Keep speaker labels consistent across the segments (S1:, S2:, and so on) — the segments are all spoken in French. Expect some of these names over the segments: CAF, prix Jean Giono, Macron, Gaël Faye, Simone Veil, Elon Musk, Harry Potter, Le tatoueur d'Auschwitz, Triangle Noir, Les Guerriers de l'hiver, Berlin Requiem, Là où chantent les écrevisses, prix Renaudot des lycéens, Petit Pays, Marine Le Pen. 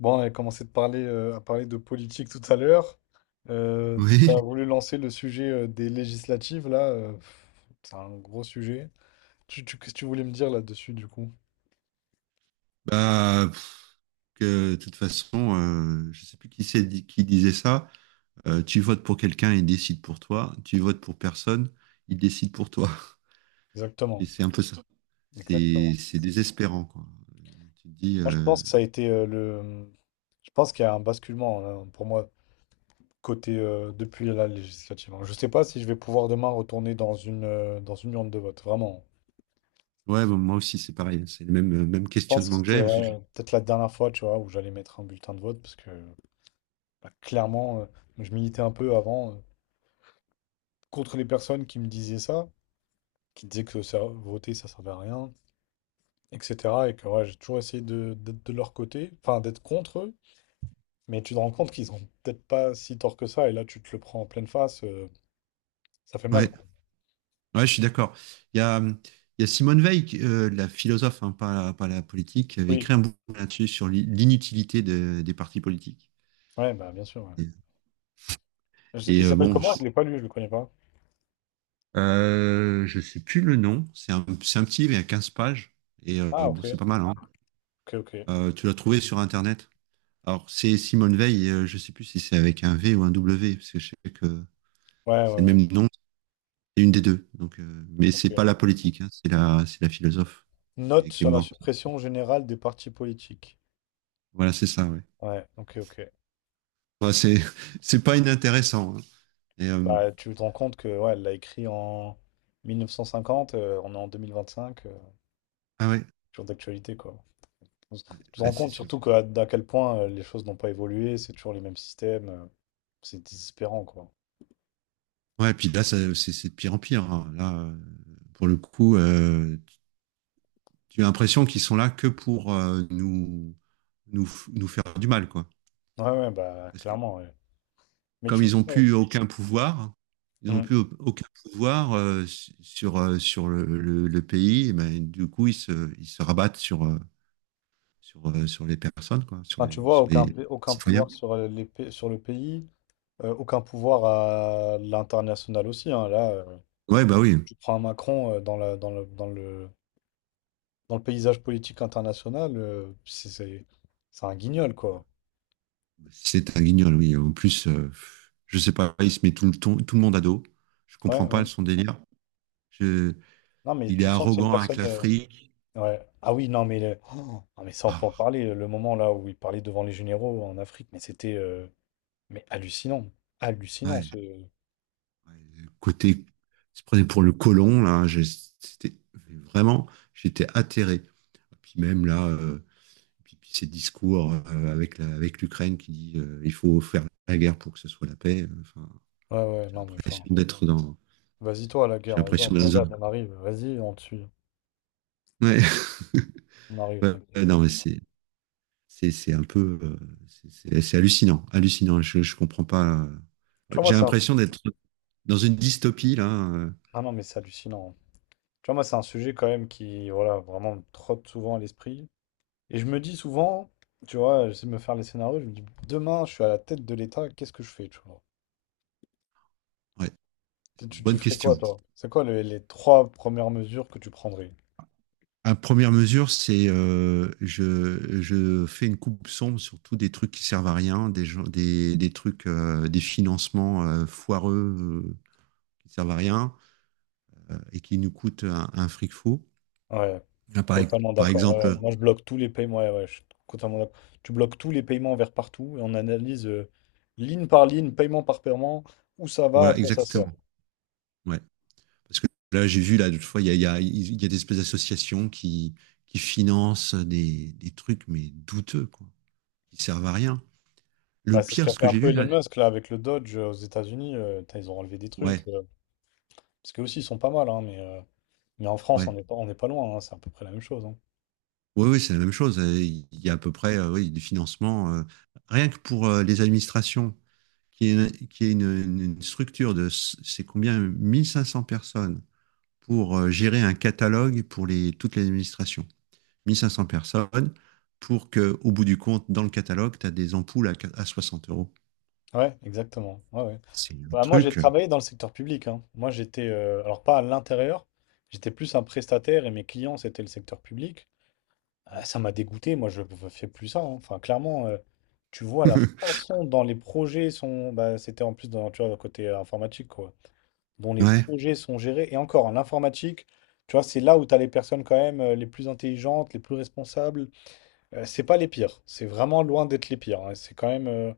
S1: Bon, on avait commencé de parler, à parler de politique tout à l'heure. Euh, Tu as
S2: Oui,
S1: voulu lancer le sujet des législatives, là. C'est un gros sujet. Qu'est-ce que tu voulais me dire là-dessus, du coup?
S2: bah, pff, de toute façon, je sais plus qui disait ça. Tu votes pour quelqu'un, il décide pour toi. Tu votes pour personne, il décide pour toi. Et
S1: Exactement.
S2: c'est un peu ça. C'est
S1: Exactement.
S2: c'est désespérant, quoi. Tu te dis,
S1: Moi, je pense que ça a été. Je pense qu'il y a un basculement, pour moi, côté depuis la législative. Hein. Je sais pas si je vais pouvoir demain retourner dans une urne de vote, vraiment.
S2: ouais, bon, moi aussi, c'est pareil. C'est le même
S1: Je pense que
S2: questionnement que
S1: c'était,
S2: j'ai,
S1: ouais, peut-être la dernière fois, tu vois, où j'allais mettre un bulletin de vote, parce que. Bah, clairement, je militais un peu avant contre les personnes qui me disaient ça, qui disaient que voter ça servait à rien, etc. Et que, ouais, j'ai toujours essayé d'être de leur côté, enfin d'être contre eux, mais tu te rends compte qu'ils ont peut-être pas si tort que ça, et là tu te le prends en pleine face, ça fait mal,
S2: ouais,
S1: quoi.
S2: ouais, je suis d'accord. Il y a Simone Veil, la philosophe, hein, pas la politique, qui avait écrit
S1: Oui,
S2: un bouquin là-dessus sur l'inutilité des partis politiques.
S1: ouais, bah bien sûr. Ouais.
S2: Et
S1: Il s'appelle comment? Je l'ai pas lu, je le connais pas.
S2: Je sais plus le nom. C'est un petit livre, il y a 15 pages. Et
S1: Ah,
S2: bon,
S1: ok,
S2: c'est pas mal, hein.
S1: ok, ok.
S2: Tu l'as trouvé sur Internet. Alors, c'est Simone Veil. Je sais plus si c'est avec un V ou un W, parce que je sais que
S1: Ouais,
S2: c'est
S1: ouais,
S2: le
S1: ouais.
S2: même nom. C'est une des deux. Donc, mais c'est
S1: Ok.
S2: pas la politique, hein, c'est la philosophe
S1: Note
S2: qui est
S1: sur la
S2: morte.
S1: suppression générale des partis politiques.
S2: Voilà, c'est ça. Ouais.
S1: Ouais, ok, ok.
S2: Enfin, c'est, c'est pas inintéressant, hein. Et, euh,
S1: Bah, tu te rends compte que, ouais, elle l'a écrit en 1950, on est en 2025,
S2: ah ouais,
S1: toujours d'actualité quoi. Tu
S2: ouais,
S1: te
S2: ouais,
S1: rends
S2: c'est
S1: compte
S2: sûr.
S1: surtout que, d'à quel point les choses n'ont pas évolué, c'est toujours les mêmes systèmes, c'est désespérant quoi.
S2: Ouais, puis là, c'est de pire en pire, hein. Là, pour le coup, tu as l'impression qu'ils sont là que pour nous, nous faire du mal, quoi.
S1: Ouais, ouais, bah
S2: Parce que
S1: clairement, ouais. Mais
S2: comme
S1: tu
S2: ils n'ont
S1: vois,
S2: plus aucun pouvoir, ils n'ont
S1: Mm.
S2: plus aucun pouvoir sur, le pays, et ben, du coup, ils se rabattent sur, sur les personnes, quoi,
S1: Enfin, tu vois
S2: sur les
S1: aucun
S2: citoyens.
S1: pouvoir sur, sur le pays, aucun pouvoir à l'international aussi. Hein. Là,
S2: Ouais, bah oui.
S1: tu prends un Macron dans la, dans le, dans le, dans le paysage politique international, c'est un guignol quoi.
S2: C'est un guignol, oui. En plus, je sais pas, il se met tout le monde à dos. Je
S1: Ouais,
S2: comprends pas
S1: ouais.
S2: son délire. Je-
S1: Non, mais
S2: il est
S1: tu sens que c'est une
S2: arrogant avec
S1: personne.
S2: l'Afrique.
S1: Ouais. Ah oui, non, mais, oh, ah, mais ça, on peut en
S2: Ah,
S1: parler. Le moment là où il parlait devant les généraux en Afrique, mais c'était mais hallucinant. Hallucinant,
S2: ouais.
S1: ce. Ouais,
S2: Ouais, le côté, se prenait pour le colon, là, c'était vraiment, j'étais atterré. Puis même là, puis ces discours avec l'Ukraine qui dit il faut faire la guerre pour que ce soit la paix. Enfin,
S1: ouais,
S2: j'ai
S1: non, mais enfin.
S2: l'impression d'être dans,
S1: Vas-y, toi, à la guerre,
S2: j'ai
S1: vas-y, on
S2: l'impression
S1: te
S2: d'être dans
S1: regarde,
S2: un.
S1: on arrive. Vas-y, on te suit.
S2: Ouais.
S1: On arrive,
S2: Ouais, ouais,
S1: t'inquiète.
S2: non, mais c'est un peu, c'est hallucinant, hallucinant. Je comprends pas.
S1: Tu
S2: Ouais,
S1: vois, moi,
S2: j'ai
S1: c'est un.
S2: l'impression d'être dans une dystopie là.
S1: Ah non, mais c'est hallucinant. Tu vois, moi, c'est un sujet quand même qui, voilà, vraiment me trotte souvent à l'esprit. Et je me dis souvent, tu vois, j'essaie de me faire les scénarios, je me dis, demain, je suis à la tête de l'État, qu'est-ce que je fais, tu vois?
S2: Ouais, c'est une
S1: Tu
S2: bonne
S1: ferais
S2: question.
S1: quoi, toi? C'est quoi les trois premières mesures que tu prendrais?
S2: À première mesure, c'est je fais une coupe sombre sur tous des trucs qui servent à rien, des trucs, des financements foireux qui servent à rien et qui nous coûtent un fric fou.
S1: Ouais,
S2: Là,
S1: totalement
S2: par
S1: d'accord. Ouais. Ouais.
S2: exemple,
S1: Moi, je bloque tous les paiements. Ouais, ouais, je suis totalement d'accord. Tu bloques tous les paiements vers partout et on analyse ligne par ligne, paiement par paiement, où ça va, à
S2: voilà,
S1: quoi ça sert.
S2: exactement. Ouais. Parce que là, j'ai vu, là, l'autre fois, il y a des espèces d'associations qui financent des trucs, mais douteux, quoi, qui servent à rien. Le
S1: Bah, c'est ce
S2: pire,
S1: qu'a
S2: ce
S1: fait
S2: que
S1: un
S2: j'ai
S1: peu
S2: vu,
S1: Elon
S2: là,
S1: Musk là avec le Dodge aux États-Unis. Putain, ils ont enlevé des trucs.
S2: ouais,
S1: euh, parce que aussi, ils sont pas mal, hein, mais en France, on
S2: ouais.
S1: n'est pas, on n'est pas loin, hein, c'est à peu près la même chose. Hein.
S2: Oui, oui, c'est la même chose. Il y a à peu près oui, du financement. Rien que pour les administrations, qui est une, une structure de, c'est combien, 1500 personnes pour gérer un catalogue pour toutes les administrations. 1500 personnes pour que, au bout du compte, dans le catalogue, tu as des ampoules à, à 60 euros.
S1: Ouais, exactement. Ouais, ouais.
S2: C'est un
S1: Bah, moi, j'ai
S2: truc.
S1: travaillé dans le secteur public. Hein. Moi, j'étais, alors pas à l'intérieur, j'étais plus un prestataire et mes clients, c'était le secteur public. Ah, ça m'a dégoûté, moi je ne fais plus ça. Hein. Enfin, clairement, tu vois la façon dont les projets sont. Bah, c'était en plus dans, tu vois, le côté informatique, quoi. Dont les
S2: Ouais,
S1: projets sont gérés. Et encore, en informatique, tu vois, c'est là où tu as les personnes quand même les plus intelligentes, les plus responsables. C'est pas les pires. C'est vraiment loin d'être les pires. Hein. C'est quand même.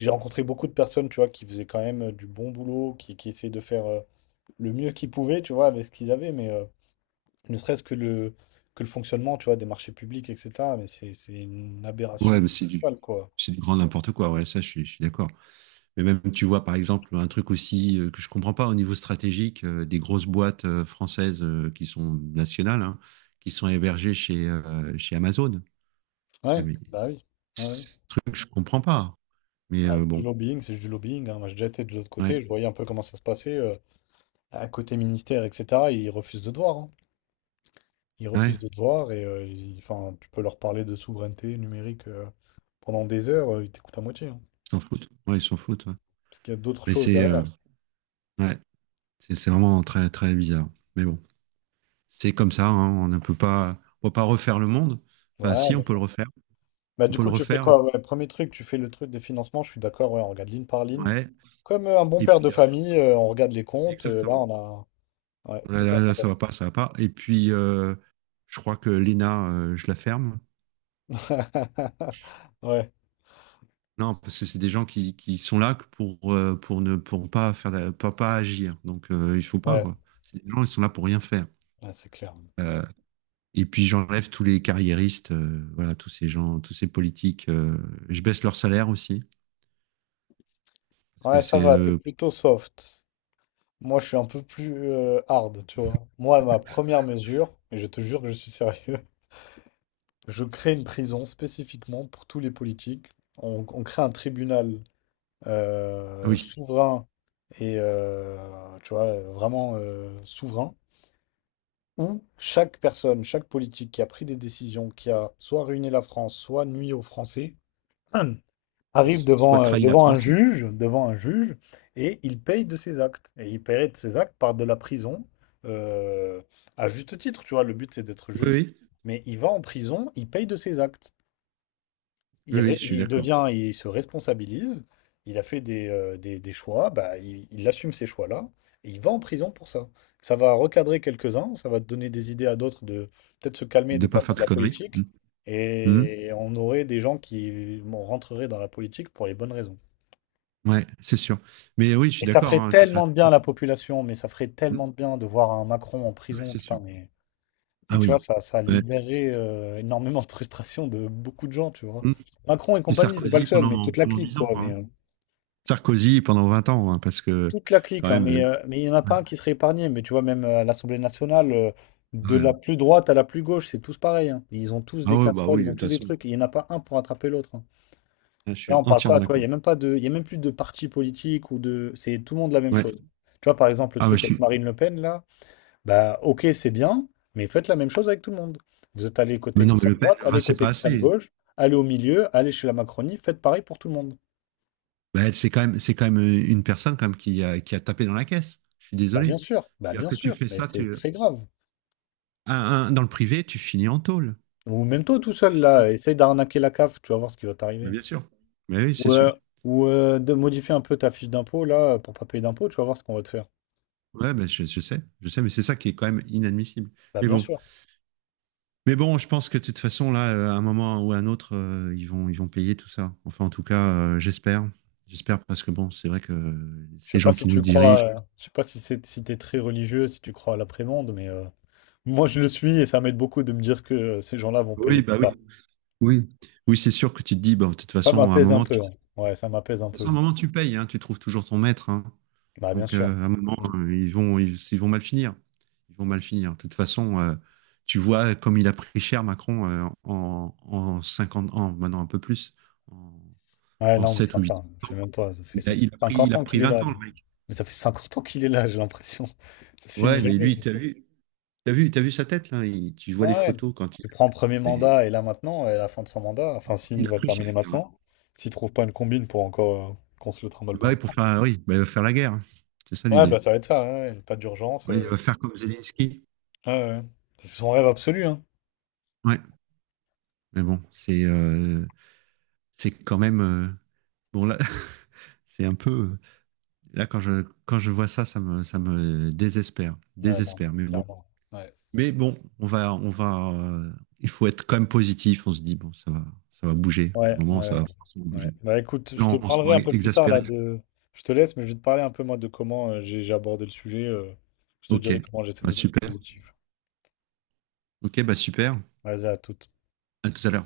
S1: J'ai rencontré beaucoup de personnes, tu vois, qui faisaient quand même du bon boulot, qui essayaient de faire le mieux qu'ils pouvaient, tu vois, avec ce qu'ils avaient. Ne serait-ce que le fonctionnement, tu vois, des marchés publics, etc. Mais c'est une
S2: ouais, mais
S1: aberration totale, quoi.
S2: c'est du grand n'importe quoi. Ouais, ça, je suis d'accord. Mais même, tu vois, par exemple, un truc aussi que je comprends pas au niveau stratégique, des grosses boîtes françaises qui sont nationales, hein, qui sont hébergées chez Amazon.
S1: Ouais,
S2: Jamais.
S1: bah oui. Ouais.
S2: Ce truc, je comprends pas. Mais
S1: Bah, du
S2: bon,
S1: lobbying, c'est juste du lobbying. Hein. Moi, j'ai déjà été de l'autre côté, je
S2: ouais,
S1: voyais un peu comment ça se passait. À côté ministère, etc., ils refusent de te voir. Hein. Ils
S2: ouais,
S1: refusent de te voir et enfin, tu peux leur parler de souveraineté numérique pendant des heures, ils t'écoutent à moitié. Hein.
S2: ils s'en foutent. Ouais, ils s'en foutent, ouais.
S1: Parce qu'il y a d'autres
S2: Mais
S1: choses
S2: c'est
S1: derrière.
S2: ouais, c'est vraiment très, très bizarre. Mais bon, c'est comme ça, hein, on ne peut pas, on peut pas refaire le monde. Enfin,
S1: Ouais,
S2: si, on
S1: mais
S2: peut le refaire.
S1: bah
S2: On
S1: du
S2: peut le
S1: coup tu fais
S2: refaire.
S1: quoi? Ouais, premier truc, tu fais le truc de financement, je suis d'accord, ouais, on regarde ligne par ligne.
S2: Ouais.
S1: Comme un bon
S2: Et
S1: père de
S2: puis après,
S1: famille, on regarde les comptes, là
S2: exactement.
S1: on a... Ouais, tout un.
S2: Là, ça va pas, ça va pas. Et puis, je crois que Lena, je la ferme.
S1: Ouais,
S2: Non, parce que c'est des gens qui sont là que pour ne pour pas faire pas agir. Donc, il faut pas,
S1: ouais,
S2: quoi. C'est des gens, ils sont là pour rien faire.
S1: ouais, c'est clair.
S2: Euh, et puis, j'enlève tous les carriéristes, voilà, tous ces gens, tous ces politiques. Je baisse leur salaire aussi. Parce que
S1: Ouais, ça
S2: c'est.
S1: va, t'es plutôt soft. Moi je suis un peu plus hard, tu vois. Moi, ma première mesure, et je te jure que je suis sérieux, je crée une prison spécifiquement pour tous les politiques. On crée un tribunal
S2: Ah oui,
S1: souverain et tu vois, vraiment souverain, où chaque personne, chaque politique qui a pris des décisions, qui a soit ruiné la France, soit nuit aux Français, arrive
S2: soit
S1: devant, euh,
S2: trahi la
S1: devant un
S2: France. Oui,
S1: juge, et il paye de ses actes. Et il paierait de ses actes par de la prison, euh, à juste titre, tu vois, le but c'est d'être juste,
S2: oui,
S1: mais il va en prison, il paye de ses actes
S2: oui, oui, je suis
S1: il
S2: d'accord.
S1: devient, il se responsabilise, il a fait des choix, bah, il assume ces choix-là, et il va en prison pour ça. Ça va recadrer quelques-uns, ça va donner des idées à d'autres de peut-être se calmer,
S2: De
S1: de ne
S2: pas
S1: pas
S2: faire
S1: faire
S2: de
S1: de la
S2: conneries.
S1: politique,
S2: Mhm. Mhm.
S1: et on aurait des gens qui bon, rentreraient dans la politique pour les bonnes raisons.
S2: Ouais, c'est sûr. Mais oui, je suis
S1: Et ça
S2: d'accord,
S1: ferait
S2: hein, de toute façon.
S1: tellement de bien à la population, mais ça ferait tellement
S2: Mhm.
S1: de bien de voir un Macron en
S2: Ouais,
S1: prison,
S2: c'est sûr.
S1: putain,
S2: Ah
S1: mais tu vois,
S2: oui.
S1: ça
S2: Ouais.
S1: libérerait énormément de frustration de beaucoup de gens, tu vois.
S2: Mmh.
S1: Macron et
S2: Puis
S1: compagnie, c'est pas le
S2: Sarkozy
S1: seul, mais toute la
S2: pendant
S1: clique,
S2: 10 ans,
S1: quoi.
S2: quoi, hein. Sarkozy pendant 20 ans, hein, parce que
S1: Toute la clique,
S2: quand
S1: hein,
S2: même.
S1: mais il n'y en a
S2: Ouais,
S1: pas un qui serait épargné. Mais tu vois, même à l'Assemblée nationale, de la
S2: ouais.
S1: plus droite à la plus gauche, c'est tous pareil. Hein. Ils ont tous
S2: Ah
S1: des
S2: ouais, bah
S1: casseroles,
S2: oui, de
S1: ils ont
S2: toute
S1: tous des
S2: façon,
S1: trucs. Il n'y en a pas un pour attraper l'autre. Hein.
S2: je suis
S1: Là, on parle
S2: entièrement
S1: pas, tu vois, il n'y
S2: d'accord.
S1: a même pas de, il y a même plus de parti politique ou de, c'est tout le monde la même
S2: Ouais.
S1: chose. Tu vois, par exemple, le
S2: Ah bah
S1: truc
S2: je
S1: avec
S2: suis.
S1: Marine Le Pen, là, bah, ok, c'est bien, mais faites la même chose avec tout le monde. Vous êtes allé côté
S2: Mais non, mais
S1: extrême
S2: Le Pen,
S1: droite,
S2: enfin,
S1: allez
S2: c'est
S1: côté
S2: pas
S1: extrême
S2: assez.
S1: gauche, allez au milieu, allez chez la Macronie, faites pareil pour tout le monde.
S2: Bah, elle, c'est quand même une personne quand même qui a tapé dans la caisse. Je suis désolé.
S1: Bah,
S2: C'est-à-dire
S1: bien
S2: que tu
S1: sûr,
S2: fais
S1: mais
S2: ça,
S1: c'est très grave.
S2: un- dans le privé, tu finis en tôle.
S1: Ou même toi tout
S2: Tu
S1: seul
S2: finis en-
S1: là, essaye d'arnaquer la CAF, tu vas voir ce qui va
S2: Mais
S1: t'arriver.
S2: bien sûr. Mais oui, c'est
S1: Ou,
S2: sûr.
S1: euh, ou De modifier un peu ta fiche d'impôt là pour pas payer d'impôt, tu vas voir ce qu'on va te faire.
S2: Ouais, bah, je sais, mais c'est ça qui est quand même inadmissible.
S1: Bah
S2: Mais
S1: bien
S2: bon,
S1: sûr.
S2: Mais bon, je pense que de toute façon, là, à un moment ou à un autre, ils vont payer tout ça. Enfin, en tout cas, j'espère. J'espère parce que bon, c'est vrai que
S1: Je
S2: ces
S1: sais pas
S2: gens
S1: si
S2: qui nous
S1: tu crois,
S2: dirigent.
S1: je sais pas si c'est si t'es très religieux, si tu crois à l'après-monde, moi je le suis et ça m'aide beaucoup de me dire que ces gens-là vont payer
S2: Oui,
S1: plus
S2: bah oui.
S1: tard.
S2: Oui, oui, c'est sûr que tu te dis, bah, de toute
S1: Ça
S2: façon, à un
S1: m'apaise un
S2: moment,
S1: peu.
S2: de
S1: Hein.
S2: toute
S1: Ouais, ça m'apaise un
S2: façon, à
S1: peu.
S2: un moment, tu payes, hein, tu trouves toujours ton maître, hein.
S1: Bah bien
S2: Donc,
S1: sûr.
S2: à un moment,
S1: Mm.
S2: ils vont mal finir. Ils vont mal finir. De toute façon, tu vois comme il a pris cher Macron en 50 ans, maintenant un peu plus, en,
S1: Ouais,
S2: en
S1: non, mais
S2: 7 ou huit
S1: attends, je
S2: ans.
S1: sais même pas, ça fait ça fait
S2: Il
S1: 50
S2: a
S1: ans
S2: pris
S1: qu'il est
S2: 20
S1: là.
S2: ans,
S1: Lui.
S2: le mec.
S1: Mais ça fait 50 ans qu'il est là, j'ai l'impression. Ça se finit
S2: Ouais, mais
S1: jamais.
S2: lui, t'as vu sa tête là? Tu vois les
S1: Ah ouais.
S2: photos quand
S1: Tu prends premier
S2: c'est-
S1: mandat et là maintenant, et à la fin de son mandat, enfin s'il
S2: il a
S1: va le
S2: pris cher,
S1: terminer
S2: hein.
S1: maintenant, s'il trouve pas une combine pour encore qu'on se le trimballe
S2: Bah
S1: pas.
S2: oui, pour faire, oui, bah, il va faire la guerre, hein. C'est ça
S1: Ouais,
S2: l'idée.
S1: bah ça va être ça, ouais, ouais, l'état d'urgence.
S2: Oui, il
S1: euh,
S2: va faire comme Zelensky.
S1: Ouais, ouais. C'est son rêve absolu, hein.
S2: Ouais, mais bon, c'est quand même, bon là, c'est un peu, là quand je vois ça, ça me
S1: Ouais, non, mais
S2: désespère. Mais bon,
S1: clairement. Ouais.
S2: mais bon, on va, il faut être quand même positif. On se dit bon, ça va bouger. À
S1: Ouais,
S2: un
S1: ouais,
S2: moment, ça
S1: ouais.
S2: va forcément
S1: Ouais.
S2: bouger.
S1: Bah écoute,
S2: Les
S1: je te
S2: gens
S1: parlerai
S2: sont
S1: un peu plus tard
S2: exaspérés.
S1: là de. Je te laisse, mais je vais te parler un peu moi de comment j'ai abordé le sujet. Je te
S2: Ok.
S1: dirai comment j'essaie
S2: Bah,
S1: de plus
S2: super.
S1: positif.
S2: Ok, bah super.
S1: Vas-y, à toute.
S2: À tout à l'heure.